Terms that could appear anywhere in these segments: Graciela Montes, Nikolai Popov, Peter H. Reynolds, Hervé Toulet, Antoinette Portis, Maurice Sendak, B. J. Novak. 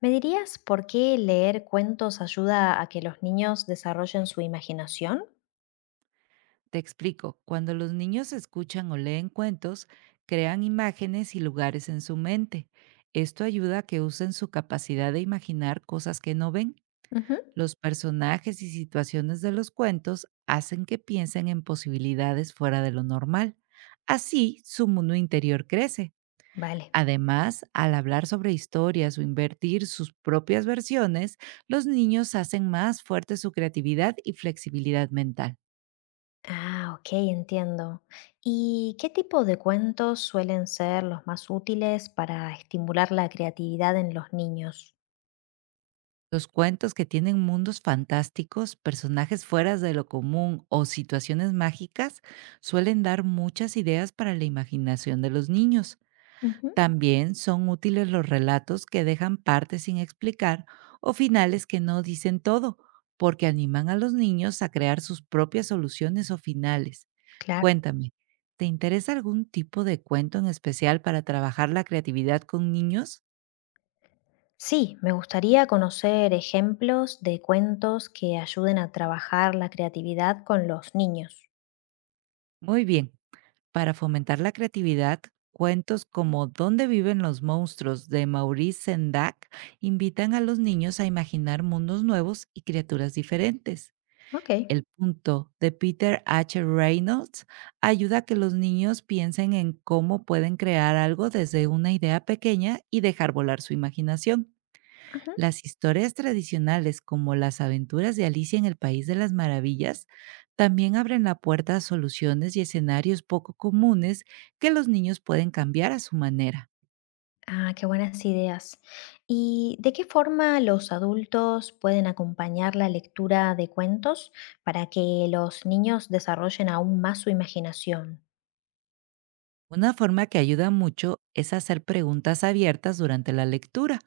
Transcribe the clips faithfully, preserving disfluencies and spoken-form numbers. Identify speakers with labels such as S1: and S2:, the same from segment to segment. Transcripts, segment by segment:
S1: ¿Me dirías por qué leer cuentos ayuda a que los niños desarrollen su imaginación?
S2: Te explico, cuando los niños escuchan o leen cuentos, crean imágenes y lugares en su mente. Esto ayuda a que usen su capacidad de imaginar cosas que no ven.
S1: Ujú.
S2: Los personajes y situaciones de los cuentos hacen que piensen en posibilidades fuera de lo normal. Así, su mundo interior crece.
S1: Vale.
S2: Además, al hablar sobre historias o invertir sus propias versiones, los niños hacen más fuerte su creatividad y flexibilidad mental.
S1: Ah, ok, entiendo. ¿Y qué tipo de cuentos suelen ser los más útiles para estimular la creatividad en los niños?
S2: Los cuentos que tienen mundos fantásticos, personajes fuera de lo común o situaciones mágicas suelen dar muchas ideas para la imaginación de los niños.
S1: Ujú.
S2: También son útiles los relatos que dejan partes sin explicar o finales que no dicen todo, porque animan a los niños a crear sus propias soluciones o finales.
S1: Claro.
S2: Cuéntame, ¿te interesa algún tipo de cuento en especial para trabajar la creatividad con niños?
S1: Sí, me gustaría conocer ejemplos de cuentos que ayuden a trabajar la creatividad con los niños.
S2: Muy bien. Para fomentar la creatividad, cuentos como ¿Dónde viven los monstruos? De Maurice Sendak invitan a los niños a imaginar mundos nuevos y criaturas diferentes.
S1: Ok.
S2: El punto de Peter hache. Reynolds ayuda a que los niños piensen en cómo pueden crear algo desde una idea pequeña y dejar volar su imaginación.
S1: Ujú.
S2: Las historias tradicionales como las aventuras de Alicia en el País de las Maravillas también abren la puerta a soluciones y escenarios poco comunes que los niños pueden cambiar a su manera.
S1: Ah, qué buenas ideas. ¿Y de qué forma los adultos pueden acompañar la lectura de cuentos para que los niños desarrollen aún más su imaginación?
S2: Una forma que ayuda mucho es hacer preguntas abiertas durante la lectura.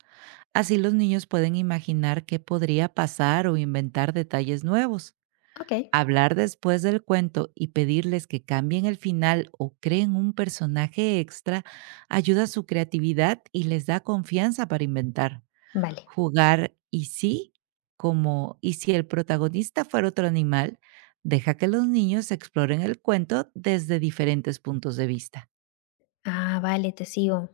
S2: Así los niños pueden imaginar qué podría pasar o inventar detalles nuevos.
S1: Ok,
S2: Hablar después del cuento y pedirles que cambien el final o creen un personaje extra ayuda a su creatividad y les da confianza para inventar.
S1: vale.
S2: Jugar y sí, como y si el protagonista fuera otro animal, deja que los niños exploren el cuento desde diferentes puntos de vista.
S1: Ah, vale, te sigo.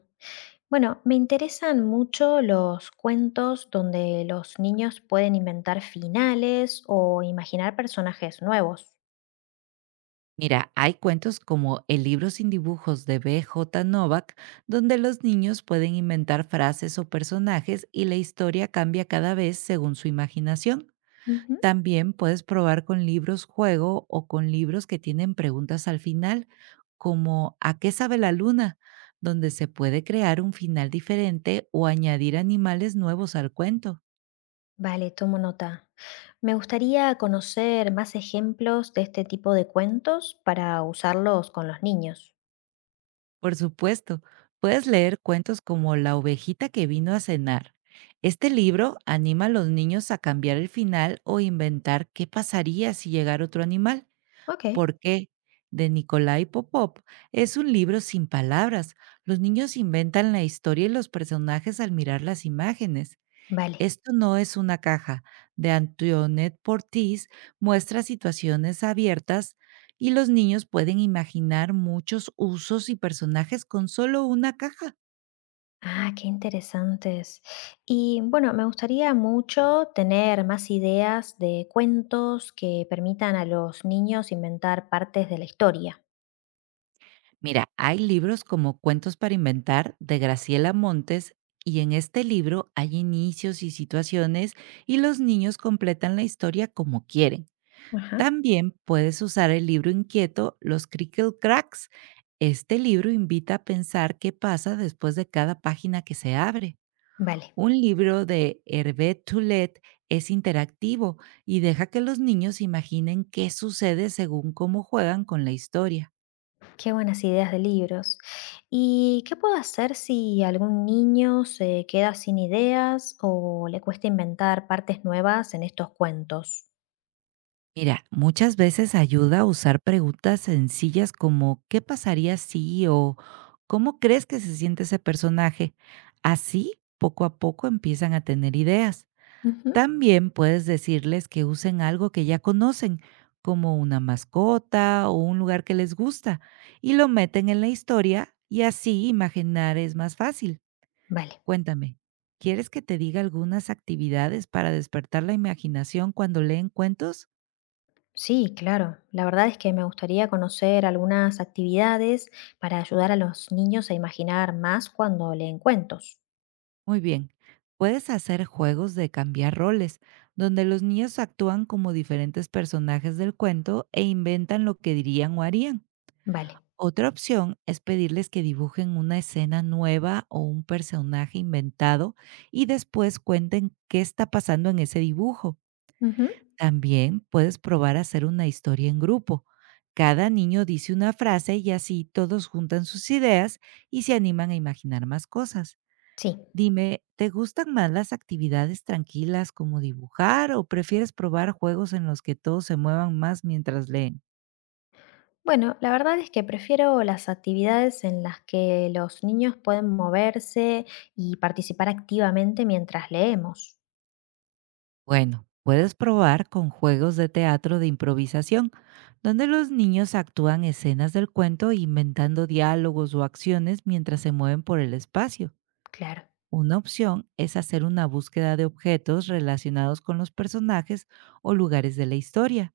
S1: Bueno, me interesan mucho los cuentos donde los niños pueden inventar finales o imaginar personajes nuevos.
S2: Mira, hay cuentos como El libro sin dibujos de B J. Novak, donde los niños pueden inventar frases o personajes y la historia cambia cada vez según su imaginación.
S1: Ujú.
S2: También puedes probar con libros juego o con libros que tienen preguntas al final, como ¿A qué sabe la luna?, donde se puede crear un final diferente o añadir animales nuevos al cuento.
S1: Vale, tomo nota. Me gustaría conocer más ejemplos de este tipo de cuentos para usarlos con los niños.
S2: Por supuesto, puedes leer cuentos como La ovejita que vino a cenar. Este libro anima a los niños a cambiar el final o inventar qué pasaría si llegara otro animal.
S1: Ok.
S2: ¿Por qué? De Nikolai Popov. Es un libro sin palabras. Los niños inventan la historia y los personajes al mirar las imágenes.
S1: Vale.
S2: Esto no es una caja, de Antoinette Portis, muestra situaciones abiertas y los niños pueden imaginar muchos usos y personajes con solo una caja.
S1: Ah, qué interesantes. Y bueno, me gustaría mucho tener más ideas de cuentos que permitan a los niños inventar partes de la historia.
S2: Mira, hay libros como Cuentos para Inventar de Graciela Montes, y en este libro hay inicios y situaciones y los niños completan la historia como quieren.
S1: Ajá.
S2: También puedes usar el libro inquieto Los Crickle Cracks. Este libro invita a pensar qué pasa después de cada página que se abre.
S1: Vale.
S2: Un libro de Hervé Toulet es interactivo y deja que los niños imaginen qué sucede según cómo juegan con la historia.
S1: Qué buenas ideas de libros. ¿Y qué puedo hacer si algún niño se queda sin ideas o le cuesta inventar partes nuevas en estos cuentos?
S2: Mira, muchas veces ayuda a usar preguntas sencillas como ¿qué pasaría si? o ¿cómo crees que se siente ese personaje? Así, poco a poco empiezan a tener ideas.
S1: Ujú.
S2: También puedes decirles que usen algo que ya conocen, como una mascota o un lugar que les gusta, y lo meten en la historia y así imaginar es más fácil.
S1: Vale.
S2: Cuéntame, ¿quieres que te diga algunas actividades para despertar la imaginación cuando leen cuentos?
S1: Sí, claro. La verdad es que me gustaría conocer algunas actividades para ayudar a los niños a imaginar más cuando leen cuentos.
S2: Muy bien, puedes hacer juegos de cambiar roles, donde los niños actúan como diferentes personajes del cuento e inventan lo que dirían o harían.
S1: Vale.
S2: Otra opción es pedirles que dibujen una escena nueva o un personaje inventado y después cuenten qué está pasando en ese dibujo.
S1: Ujú.
S2: También puedes probar a hacer una historia en grupo. Cada niño dice una frase y así todos juntan sus ideas y se animan a imaginar más cosas.
S1: Sí.
S2: Dime, ¿te gustan más las actividades tranquilas como dibujar o prefieres probar juegos en los que todos se muevan más mientras leen?
S1: Bueno, la verdad es que prefiero las actividades en las que los niños pueden moverse y participar activamente mientras leemos.
S2: Bueno, puedes probar con juegos de teatro de improvisación, donde los niños actúan escenas del cuento e inventando diálogos o acciones mientras se mueven por el espacio.
S1: Claro.
S2: Una opción es hacer una búsqueda de objetos relacionados con los personajes o lugares de la historia.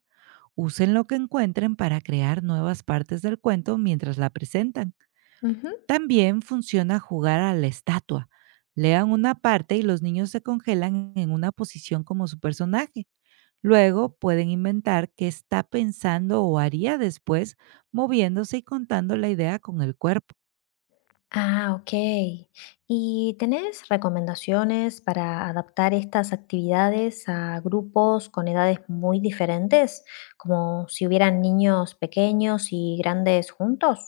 S2: Usen lo que encuentren para crear nuevas partes del cuento mientras la presentan.
S1: Ujú.
S2: También funciona jugar a la estatua. Lean una parte y los niños se congelan en una posición como su personaje. Luego pueden inventar qué está pensando o haría después, moviéndose y contando la idea con el cuerpo.
S1: Ah, ok. ¿Y tenés recomendaciones para adaptar estas actividades a grupos con edades muy diferentes, como si hubieran niños pequeños y grandes juntos?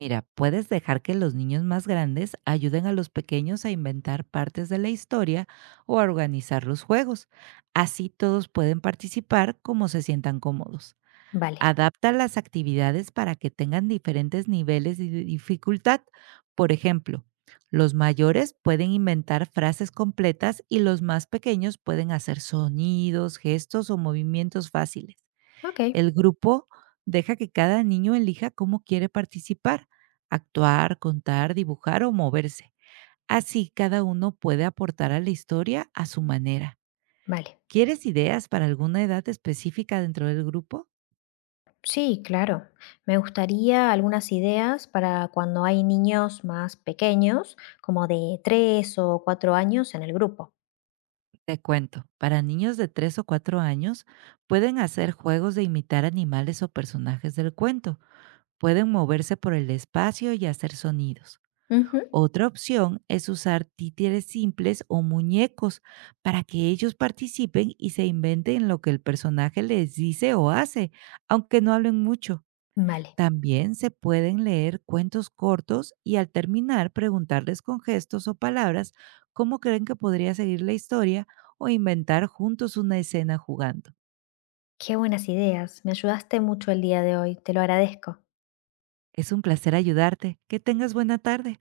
S2: Mira, puedes dejar que los niños más grandes ayuden a los pequeños a inventar partes de la historia o a organizar los juegos. Así todos pueden participar como se sientan cómodos.
S1: Vale,
S2: Adapta las actividades para que tengan diferentes niveles de dificultad. Por ejemplo, los mayores pueden inventar frases completas y los más pequeños pueden hacer sonidos, gestos o movimientos fáciles.
S1: ok,
S2: El grupo deja que cada niño elija cómo quiere participar, actuar, contar, dibujar o moverse. Así cada uno puede aportar a la historia a su manera.
S1: vale.
S2: ¿Quieres ideas para alguna edad específica dentro del grupo?
S1: Sí, claro. Me gustaría algunas ideas para cuando hay niños más pequeños, como de tres o cuatro años en el grupo.
S2: Te cuento, para niños de tres o cuatro años pueden hacer juegos de imitar animales o personajes del cuento. Pueden moverse por el espacio y hacer sonidos.
S1: Ujú.
S2: Otra opción es usar títeres simples o muñecos para que ellos participen y se inventen lo que el personaje les dice o hace, aunque no hablen mucho.
S1: Vale,
S2: También se pueden leer cuentos cortos y al terminar preguntarles con gestos o palabras cómo creen que podría seguir la historia o inventar juntos una escena jugando.
S1: qué buenas ideas. Me ayudaste mucho el día de hoy. Te lo agradezco.
S2: Es un placer ayudarte. Que tengas buena tarde.